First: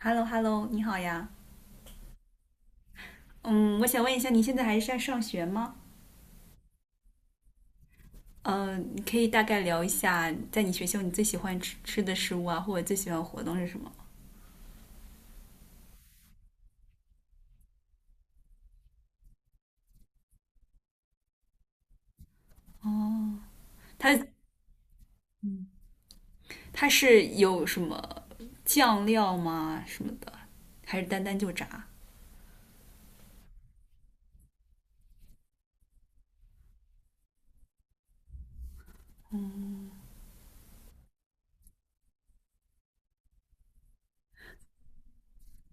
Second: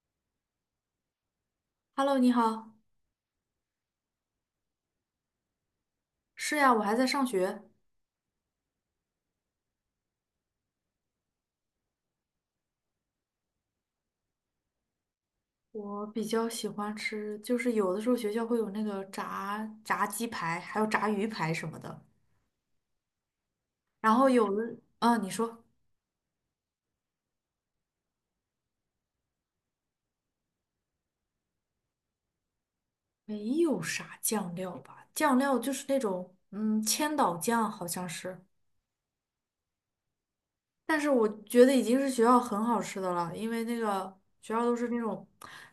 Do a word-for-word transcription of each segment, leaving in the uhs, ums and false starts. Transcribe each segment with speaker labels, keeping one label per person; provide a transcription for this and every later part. Speaker 1: Hello Hello，你好呀。
Speaker 2: Hello，你好。
Speaker 1: 嗯，我想问一下，你现在还是在上学吗？
Speaker 2: 是呀，我还在上学。
Speaker 1: 嗯，你可以大概聊一下，在你学校你最喜欢吃吃的食物啊，或者最喜欢活动是什么？
Speaker 2: 我比较喜欢吃，就是有的时候学校会有那个炸炸鸡排，还有炸鱼排什么的。
Speaker 1: 哦，它
Speaker 2: 然后有的，啊，你说
Speaker 1: 它是有什么酱料吗？什么的，还是单单就炸
Speaker 2: 没有啥酱料吧？酱料就是那种，嗯，千岛酱好像是。但是我觉得已经是学校很好吃的了，因为那个学校都是那种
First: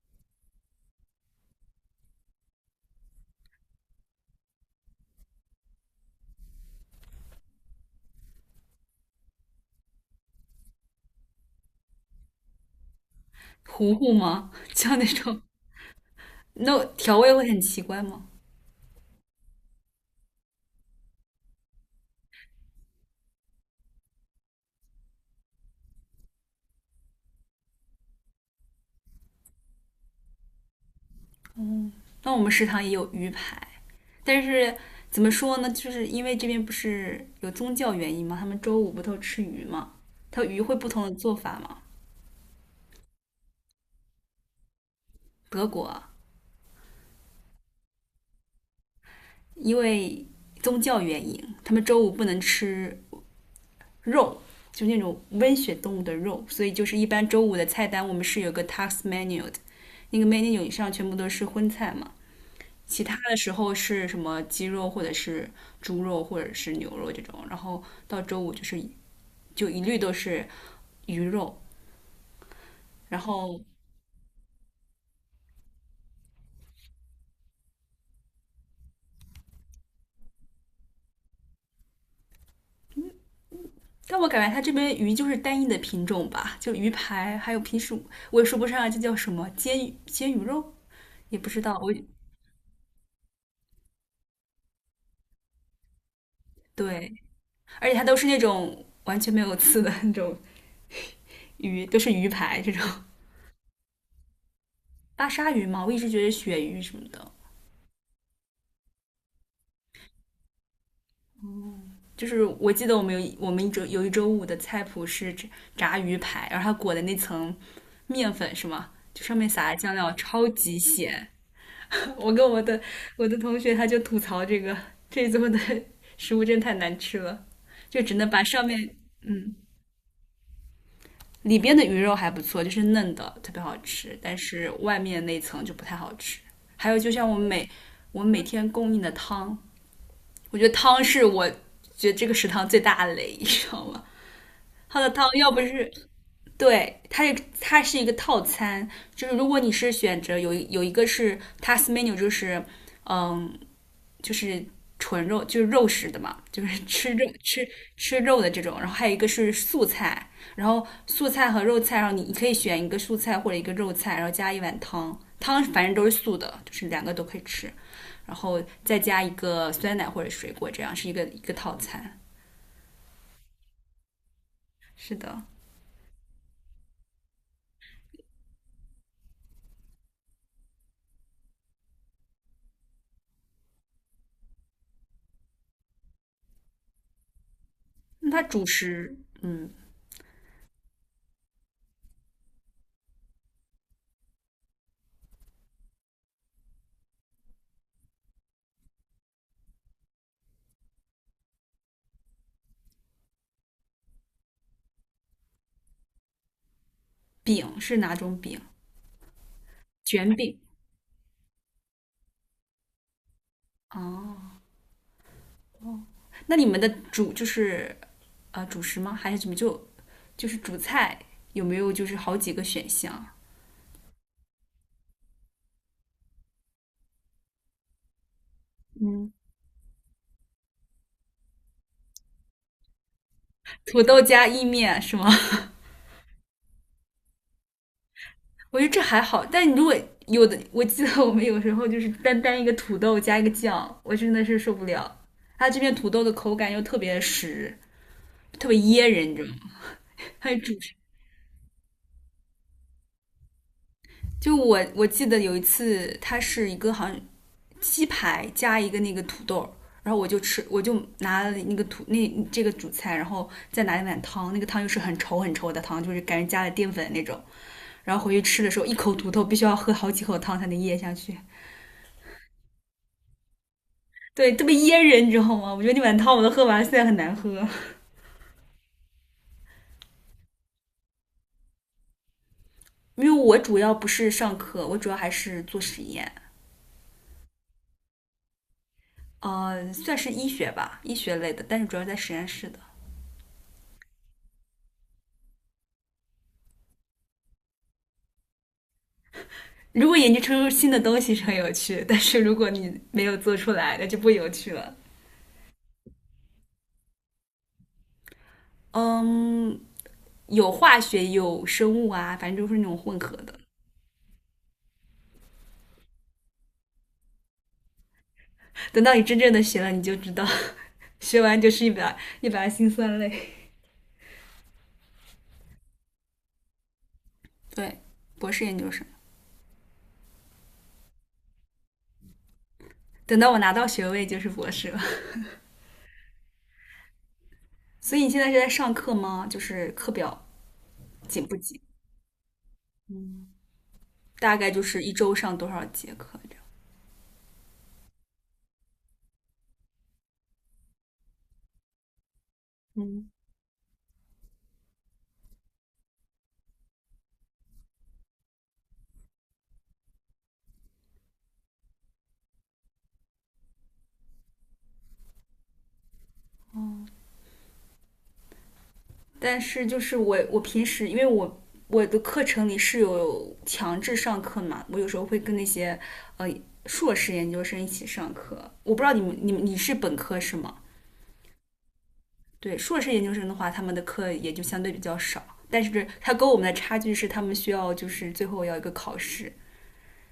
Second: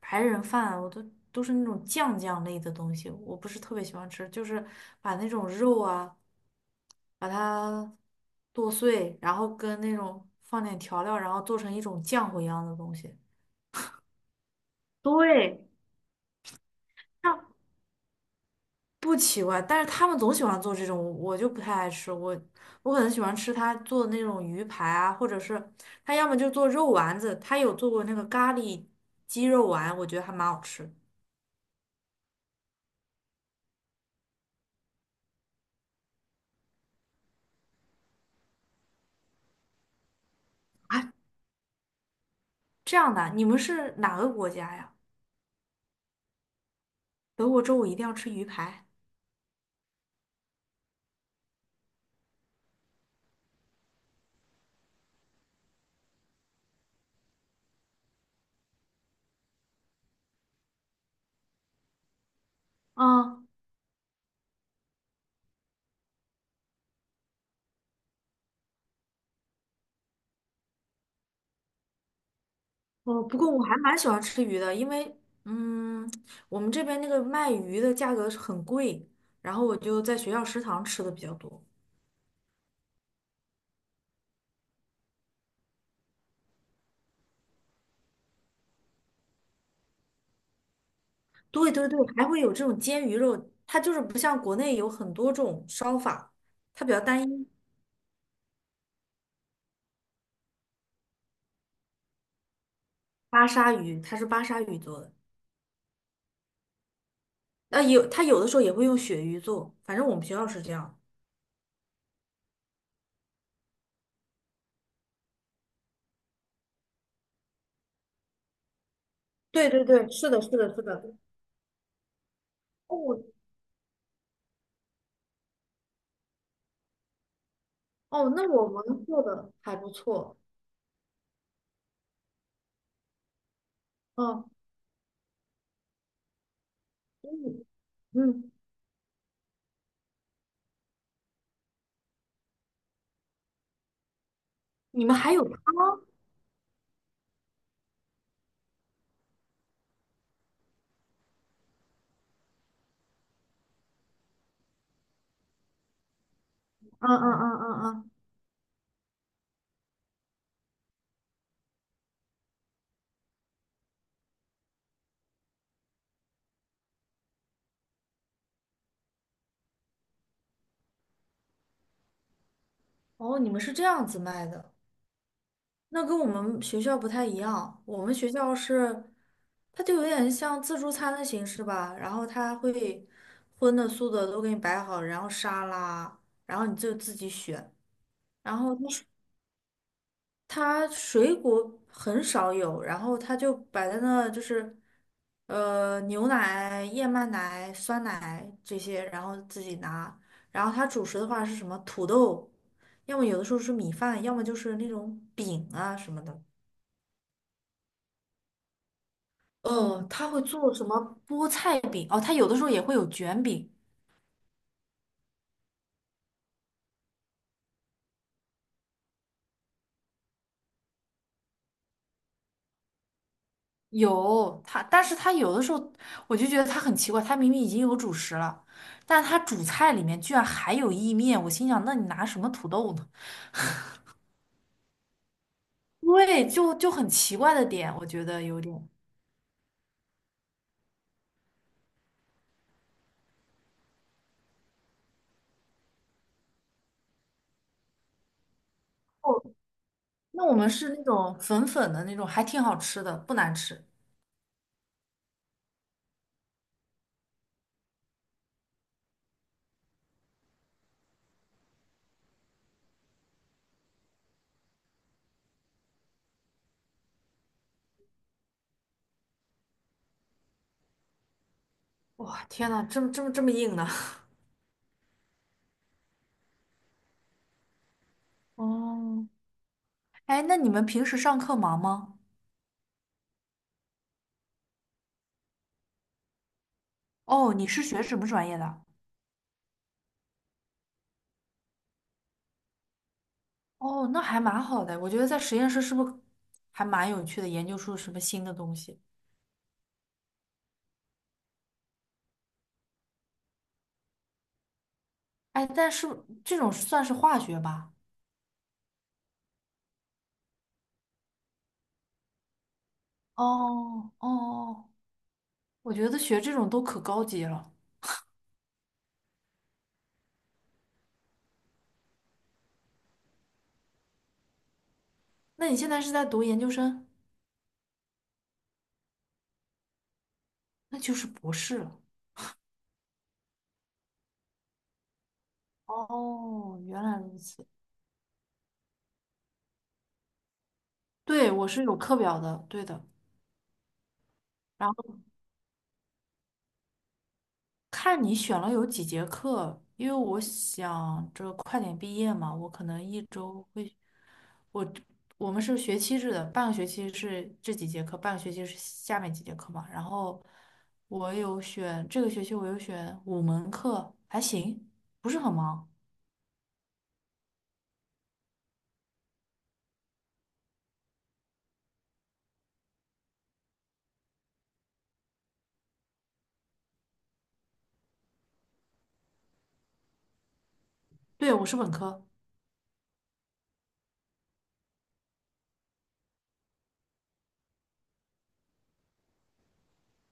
Speaker 2: 白人饭，我都都是那种酱酱类的东西，我不是特别喜欢吃，就是把那种肉啊。把它剁碎，然后跟那种放点调料，然后做成一种浆糊一样的东西。
Speaker 1: 糊糊吗？像那种
Speaker 2: 对，
Speaker 1: 那调味会
Speaker 2: 这
Speaker 1: 很奇怪吗？
Speaker 2: 不奇怪，但是他们总喜欢做这种，我就不太爱吃。我我可能喜欢吃他做的那种鱼排啊，或者是他要么就做肉丸子，他有做过那个咖喱鸡肉丸，我觉得还蛮好吃。
Speaker 1: 那我们食堂也有鱼排，但是怎么说呢？就是因为这边不是有宗教原因嘛，他们周五不都吃鱼嘛，它鱼会不
Speaker 2: 啊，
Speaker 1: 同的做法嘛。
Speaker 2: 这样的，你们是哪个国家呀？
Speaker 1: 德国
Speaker 2: 德国周五一定要吃鱼排？
Speaker 1: 因为宗教原因，他们周五不能吃肉，就那种温血动物的肉，所以就是一般周五的菜单我们是有个 tax menu 的，那个 menu 以上全部都是荤菜嘛。其他的
Speaker 2: 嗯。
Speaker 1: 时候是什么鸡肉或者是猪肉或者是牛肉这种，然后到周五就是就一律都是鱼肉，然
Speaker 2: 哦，不过
Speaker 1: 后
Speaker 2: 我还蛮喜欢吃鱼的，因为嗯，我们这边那个卖鱼的价格是很贵，然后我就在学校食堂吃的比较多。
Speaker 1: 但我感觉它这边鱼就是单一的品种吧，就鱼排，还有平时我也说不上这叫什么煎煎鱼肉，也不知
Speaker 2: 对
Speaker 1: 道
Speaker 2: 对
Speaker 1: 我
Speaker 2: 对，还会有这种煎鱼肉，它就是不像国内有很多种烧法，它比较
Speaker 1: 对，
Speaker 2: 单一。
Speaker 1: 而且它都是那种完全没有刺的那种鱼，都是鱼排这种
Speaker 2: 巴沙鱼，它是巴沙鱼做的，
Speaker 1: 巴沙鱼嘛，我一直觉得是鳕鱼什么的。
Speaker 2: 呃，有它有的时候也会用鳕鱼做，反正我们学校是这样。
Speaker 1: 就是我记得我们有我们一周有一周五的菜谱是炸鱼排，然后它裹的那层面粉是吗？就上面
Speaker 2: 对
Speaker 1: 撒的
Speaker 2: 对
Speaker 1: 酱
Speaker 2: 对，
Speaker 1: 料
Speaker 2: 是的，
Speaker 1: 超
Speaker 2: 是的，
Speaker 1: 级
Speaker 2: 是的。
Speaker 1: 咸。我跟我的
Speaker 2: 哦
Speaker 1: 我的同学他就吐槽这个这一周的食物真太难吃了，就只能
Speaker 2: 哦，
Speaker 1: 把
Speaker 2: 那
Speaker 1: 上
Speaker 2: 我
Speaker 1: 面
Speaker 2: 们做的
Speaker 1: 嗯
Speaker 2: 还不错。
Speaker 1: 里边的鱼肉还不错，就是嫩的，特别好吃，但
Speaker 2: 哦，
Speaker 1: 是外面那层就不太好吃。还有，就像我们
Speaker 2: 嗯
Speaker 1: 每我们每
Speaker 2: 嗯，
Speaker 1: 天供应的汤，我觉得汤是我觉得这个食堂最大的雷，你知道吗？它
Speaker 2: 你
Speaker 1: 的
Speaker 2: 们
Speaker 1: 汤
Speaker 2: 还有
Speaker 1: 要不
Speaker 2: 汤？
Speaker 1: 是对它也，它是一个套餐，就是如果你是选择有有一个是 task menu，就是嗯就是纯肉，就是肉食的嘛，就是
Speaker 2: 嗯
Speaker 1: 吃肉
Speaker 2: 嗯嗯
Speaker 1: 吃
Speaker 2: 嗯嗯。
Speaker 1: 吃
Speaker 2: 啊
Speaker 1: 肉的这种。然后还有一个是素菜，然后素菜和肉菜，然后你你可以选一个素菜或者一个肉菜，然后加一碗汤，汤反正都是素的，就是两个都可以吃，然后再加一个酸奶或者水果，这样是一个一个套餐。
Speaker 2: 哦，你们是这样子卖的，
Speaker 1: 是的，
Speaker 2: 那跟我们学校不太一样。我们学校是，它就有点像自助餐的形式吧，然后它会荤的素的都给你摆好，然后沙拉，然后你就自己选。
Speaker 1: 那它
Speaker 2: 然
Speaker 1: 主
Speaker 2: 后它
Speaker 1: 食，嗯，
Speaker 2: 它水果很少有，然后它就摆在那，就是呃牛奶、燕麦奶、酸奶这些，然后自己拿。然后它主食的话是什么？土豆，要么有的时候是米饭，要么就是那种饼啊什么的。
Speaker 1: 饼是哪种饼？
Speaker 2: 哦，他
Speaker 1: 卷
Speaker 2: 会
Speaker 1: 饼。
Speaker 2: 做什么菠菜饼？哦，他有的时候也会有卷饼，
Speaker 1: 哦，那你们的主就是啊、呃主食吗？还是怎么就就是主菜有没有就是好几个选项？
Speaker 2: 有他，但是他有的时候我就觉得他很奇怪，他明明已经有主食了，但
Speaker 1: 嗯，
Speaker 2: 他主菜里面居然还有意面，我心想，那你拿什么土豆呢？
Speaker 1: 土豆加意面是吗？
Speaker 2: 对，就就很奇怪的点，我觉得有
Speaker 1: 我觉
Speaker 2: 点。
Speaker 1: 得这还好，但如果有的，我记得我们有时候就是单单一个土豆加一个酱，我真的是受不了。它这边土豆的口感又特别实，特别噎人，你知
Speaker 2: 哦，
Speaker 1: 道吗？
Speaker 2: 那
Speaker 1: 还
Speaker 2: 我
Speaker 1: 有
Speaker 2: 们
Speaker 1: 主
Speaker 2: 是
Speaker 1: 食。
Speaker 2: 那种粉粉的那种，还挺好吃的，不难吃。
Speaker 1: 就我我记得有一次，它是一个好像鸡排加一个那个土豆然后我就吃，我就拿了那个土那这个主菜，然后再拿一碗汤，那个汤又是很稠很稠的汤，就是感觉加了淀粉那种。然后回去吃的时候，一口土豆必须要喝好几口汤才能咽下去，
Speaker 2: 哇，天呐，这么这么这么硬呢？
Speaker 1: 对，特别噎人，你知道吗？我觉得那碗汤我都喝完了，现在很难喝，
Speaker 2: 哦，哎，那你们平时上课忙吗？
Speaker 1: 因为我主要不是上课，我主要还是做实验，
Speaker 2: 哦，你是学什么专业的？
Speaker 1: 呃，算是医学吧，医学类的，但是主要在实验室的。
Speaker 2: 哦，那还蛮好的，我觉得在实验室是不是还蛮有趣的，研究出什么新的东西？
Speaker 1: 如果研究出新的东西是很有趣，但是如果你没有做出来，那就不有趣了。
Speaker 2: 哎，但是这种算是化学吧？
Speaker 1: 嗯，有化学，有生物啊，反正就是那种混合的。
Speaker 2: 哦哦哦，我觉得学这种都可高级了。
Speaker 1: 等到你真正的学了，你就知道，学完就是一百，一百辛酸泪。
Speaker 2: 那你现在是在读研究生？
Speaker 1: 对，博士研究生，
Speaker 2: 那就是博士了。
Speaker 1: 等到我拿到学位就是博士了。
Speaker 2: 哦，原来如此。
Speaker 1: 所以你现在是在上课吗？就是课表紧
Speaker 2: 对，
Speaker 1: 不
Speaker 2: 我
Speaker 1: 紧？
Speaker 2: 是有课表的，对的。
Speaker 1: 嗯，大概就
Speaker 2: 然
Speaker 1: 是一
Speaker 2: 后
Speaker 1: 周上多少节课这样？
Speaker 2: 看你选了有几节课，因为我想着快点毕业嘛，我可能一
Speaker 1: 嗯，
Speaker 2: 周会，我我们是学期制的，半个学期是这几节课，半个学期是下面几节课嘛。然后我有选这个学期，我有选五门课，还行，不是很忙。
Speaker 1: 哦，但是就是我我平时因为我我的课程里是有强制上课嘛，我有时候会跟那些呃硕士研究生一起上课。我不知道你们你们你是本科是吗？
Speaker 2: 对，我是本科，
Speaker 1: 对，硕士研究生的话，他们的课也就相对比较少，但是他跟我们的差距是他们需要就是最后要一个考试。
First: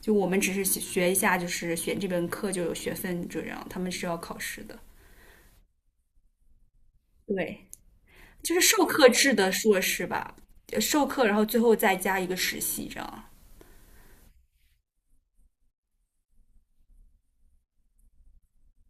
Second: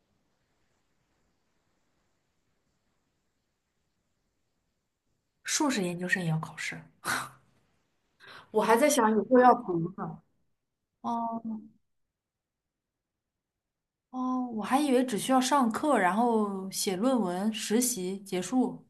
Speaker 1: 就我们只是学一下，就是选这门课就有学分这样，他们是要考试的。
Speaker 2: 硕士研究生也要考试，
Speaker 1: 对，就是
Speaker 2: 我还
Speaker 1: 授
Speaker 2: 在
Speaker 1: 课
Speaker 2: 想以
Speaker 1: 制
Speaker 2: 后
Speaker 1: 的
Speaker 2: 要
Speaker 1: 硕
Speaker 2: 读
Speaker 1: 士
Speaker 2: 呢。
Speaker 1: 吧，呃授课，然
Speaker 2: 哦，
Speaker 1: 后最后再加一个实习这样。
Speaker 2: 哦，我还以为只需要上课，然后写论文、实习结束，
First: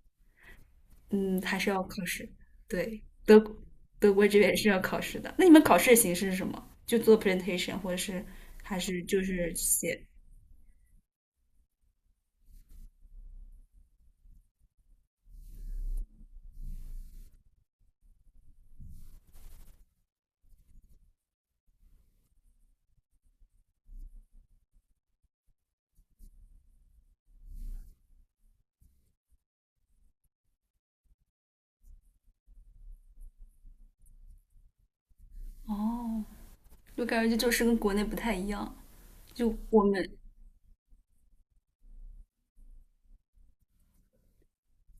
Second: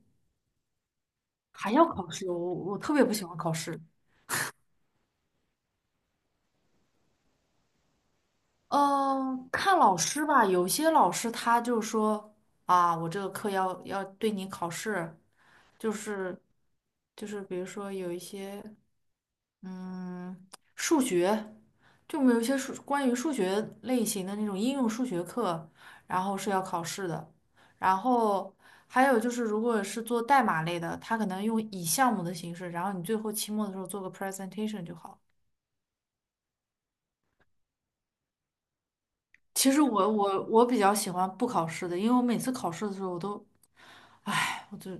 Speaker 1: 嗯，还是
Speaker 2: 还
Speaker 1: 要
Speaker 2: 要
Speaker 1: 考
Speaker 2: 考
Speaker 1: 试。
Speaker 2: 试。我我特
Speaker 1: 对，
Speaker 2: 别不喜欢
Speaker 1: 德
Speaker 2: 考
Speaker 1: 国
Speaker 2: 试。
Speaker 1: 德国这边是要考试的。那你们考试的形式是什么？就做 presentation，或者是还是就
Speaker 2: 嗯，
Speaker 1: 是
Speaker 2: 看老
Speaker 1: 写？
Speaker 2: 师吧，有些老师他就说啊，我这个课要要对你考试，就是就是比如说有一些。嗯，数学，就我们有一些数关于数学类型的那种应用数学课，然后是要考试的。然后还有就是，如果是做代码类的，它可能用以项目的形式，然后你最后期末的时候做个 presentation 就好。
Speaker 1: 哦，我感觉这就是跟国内不太一样。就
Speaker 2: 其实
Speaker 1: 我们
Speaker 2: 我我我比较喜欢不考试的，因为我每次考试的时候，我都，唉，我就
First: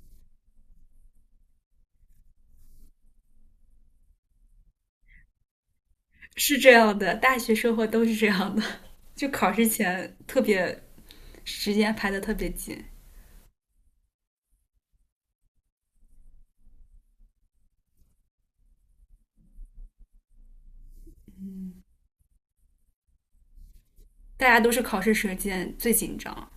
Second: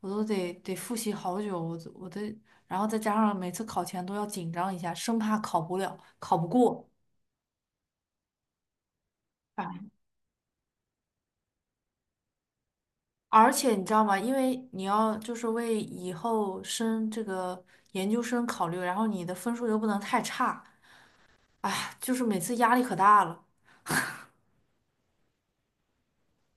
Speaker 2: 我都得得复习好久，我都我都然后再加上每次考前都要紧张一下，生怕考不了，考不
Speaker 1: 是这
Speaker 2: 过。
Speaker 1: 样的，大学生活都是这样的。就考试前特别时间排的特别紧，
Speaker 2: 而且你知道吗？因为你要就是为以后升这个研究生考虑，然后你的分数又不能太差，就是每次压力可大了。
Speaker 1: 大家都是考试时间最紧张。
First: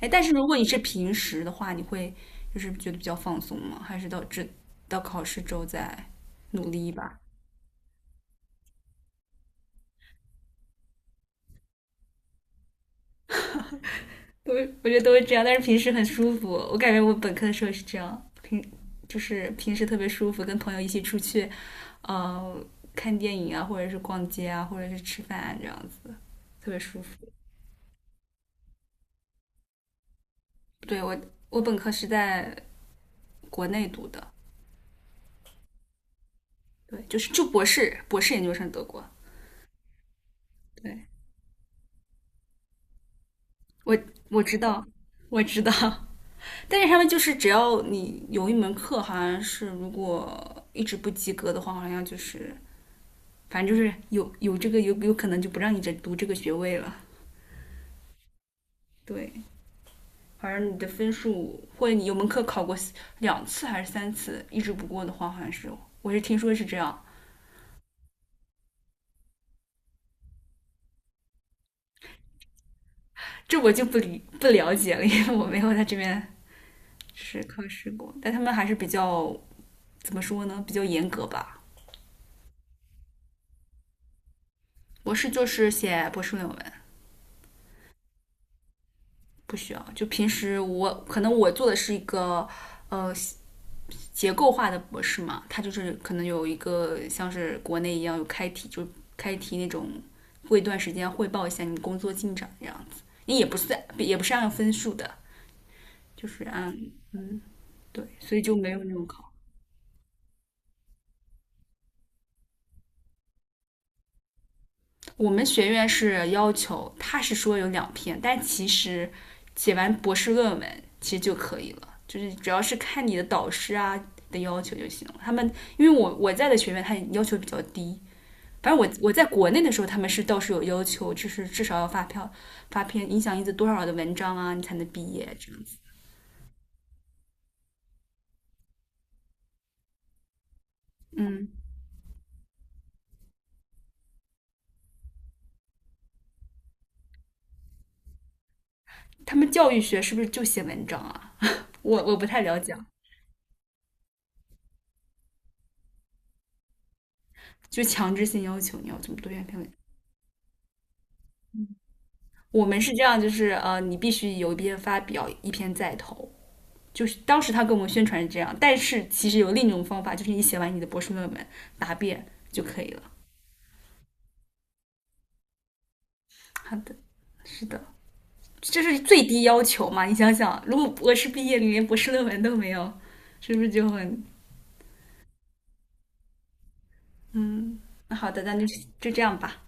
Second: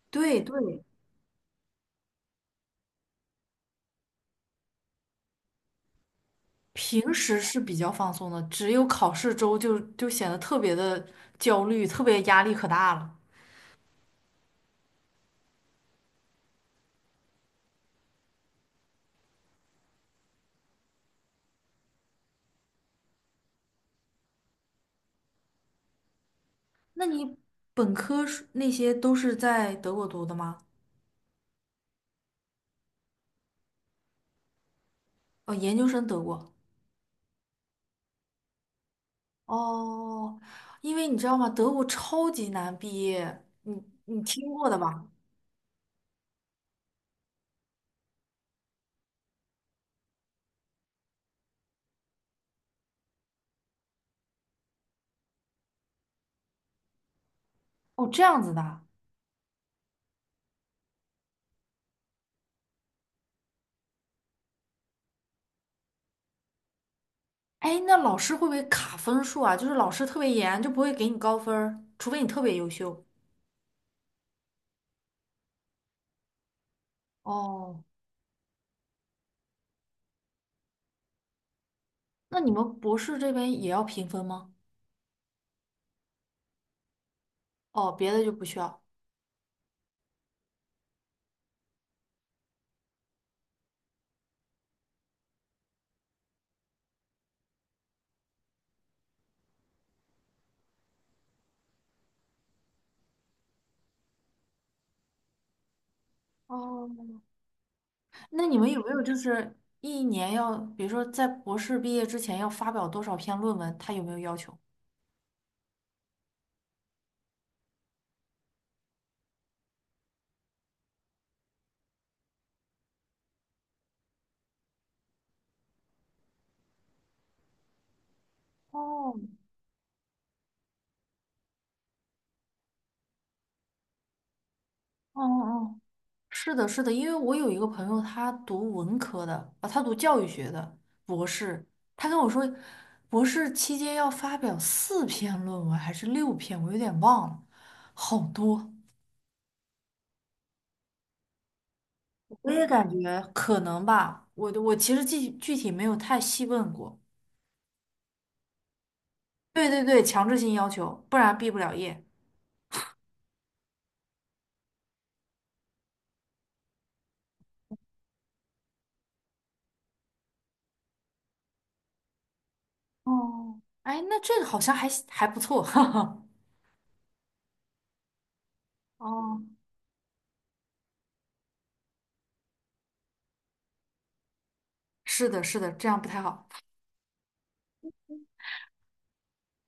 Speaker 1: 哎，但是
Speaker 2: 对
Speaker 1: 如果你是
Speaker 2: 对，
Speaker 1: 平时的话，你会就是觉得比较放松吗？还是到这到考试之后再努力一
Speaker 2: 平
Speaker 1: 把？
Speaker 2: 时是比较放松的，只有考试周就就显得特别的焦虑，特别压力可大了。
Speaker 1: 都我觉得都是这样，但是平时很舒服。我感觉我本科的时候是这样，平就是平时特别舒服，跟朋友一起出去，呃，看电影啊，或者是逛街啊，或者是吃饭啊，这样子特别舒
Speaker 2: 那
Speaker 1: 服。
Speaker 2: 你本科是那些都是在德国读的吗？
Speaker 1: 对我，我本科是在国内读的，
Speaker 2: 哦，研究生德国。
Speaker 1: 对，就是就博士，博士研究生德国。
Speaker 2: 哦，因为
Speaker 1: 对
Speaker 2: 你知道吗？德国超级难毕业，你
Speaker 1: 我
Speaker 2: 你
Speaker 1: 我
Speaker 2: 听
Speaker 1: 知
Speaker 2: 过的
Speaker 1: 道，
Speaker 2: 吧？
Speaker 1: 我知道，但是他们就是只要你有一门课，好像是如果一直不及格的话，好像就是反正就是有有这个有有可能就不让你再读这个学位了。
Speaker 2: 哦，这样子的。
Speaker 1: 对，反正你的分数或者你有门课考过两次还是三次，一直不过的话，好像是我是听说是这样，
Speaker 2: 哎，那老师会不会卡分数啊？就是老师特别严，就不会给你高分儿除非你特别优秀。
Speaker 1: 这我就不理不了解了，因为我没有在这边试是考
Speaker 2: 哦，
Speaker 1: 试过，但他们还是比较怎么说呢，比较严格吧。
Speaker 2: 那你们博士这边也要评分吗？
Speaker 1: 博士就是写博士论文，
Speaker 2: 哦，别的就不需要。
Speaker 1: 不需要。就平时我可能我做的是一个呃结构化的博士嘛，他就是可能有一个像是国内一样有开题，就开题那种，过一段时间汇报一下你工作进展这样子。你也不算，也不是按分数的，就是按
Speaker 2: 哦，
Speaker 1: 嗯对，所以
Speaker 2: 那
Speaker 1: 就
Speaker 2: 你们
Speaker 1: 没
Speaker 2: 有
Speaker 1: 有
Speaker 2: 没
Speaker 1: 那
Speaker 2: 有
Speaker 1: 种
Speaker 2: 就
Speaker 1: 考。
Speaker 2: 是一年要，比如说在博士毕业之前要发表多少篇论文？他有没有要求？
Speaker 1: 我们学院是要求，他是说有两篇，但其实写完博士论文其实就可以了，就是主要是看你的导师啊的要求就行了。他们因为我我在的学院，他要求比较低，反正我我
Speaker 2: 哦，
Speaker 1: 在国内的时候，他们是倒是有要求，就是至少要发票发篇影响因子多少的文章啊，你才能毕
Speaker 2: 哦
Speaker 1: 业这样子。
Speaker 2: 哦，是的，是的，因为我有一个朋友，他读文科的啊，他读教育学的博
Speaker 1: 嗯，
Speaker 2: 士，他跟我说，博士期间要发表四篇论文还是六篇，我有点忘了，好多。
Speaker 1: 他们教育学是不是就写文章啊？我我不太
Speaker 2: 我
Speaker 1: 了
Speaker 2: 也
Speaker 1: 解啊，
Speaker 2: 感觉可能吧，我的我其实具具体没有太细问过。
Speaker 1: 就强制性要求你要这么多篇篇
Speaker 2: 对
Speaker 1: 文。
Speaker 2: 对对，强制性要求，不然毕不了业。
Speaker 1: 我们是这样，就是呃，你必须有一篇发表，一篇再投。就是当时他跟我们宣传是这样，但是其实有另一种方法，就是你写完你的博士论文答辩就可以了。
Speaker 2: 哦，哎，那这个好像还还不错，哈哈。
Speaker 1: 好的，是的，这是最
Speaker 2: 哦，
Speaker 1: 低要求嘛？你想想，如果博士毕业你连博士论文都没有，是不是就很
Speaker 2: 是的，是的，这样不太好。
Speaker 1: 嗯？那好的，那就就这样吧。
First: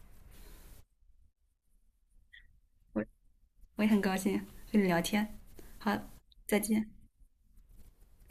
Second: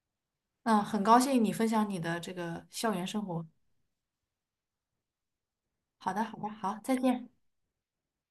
Speaker 2: 嗯，很高兴你分享你的这个校
Speaker 1: 我
Speaker 2: 园生活。
Speaker 1: 我也很高兴跟你聊天，好，
Speaker 2: 好的，好的，
Speaker 1: 再
Speaker 2: 好，
Speaker 1: 见。
Speaker 2: 再见。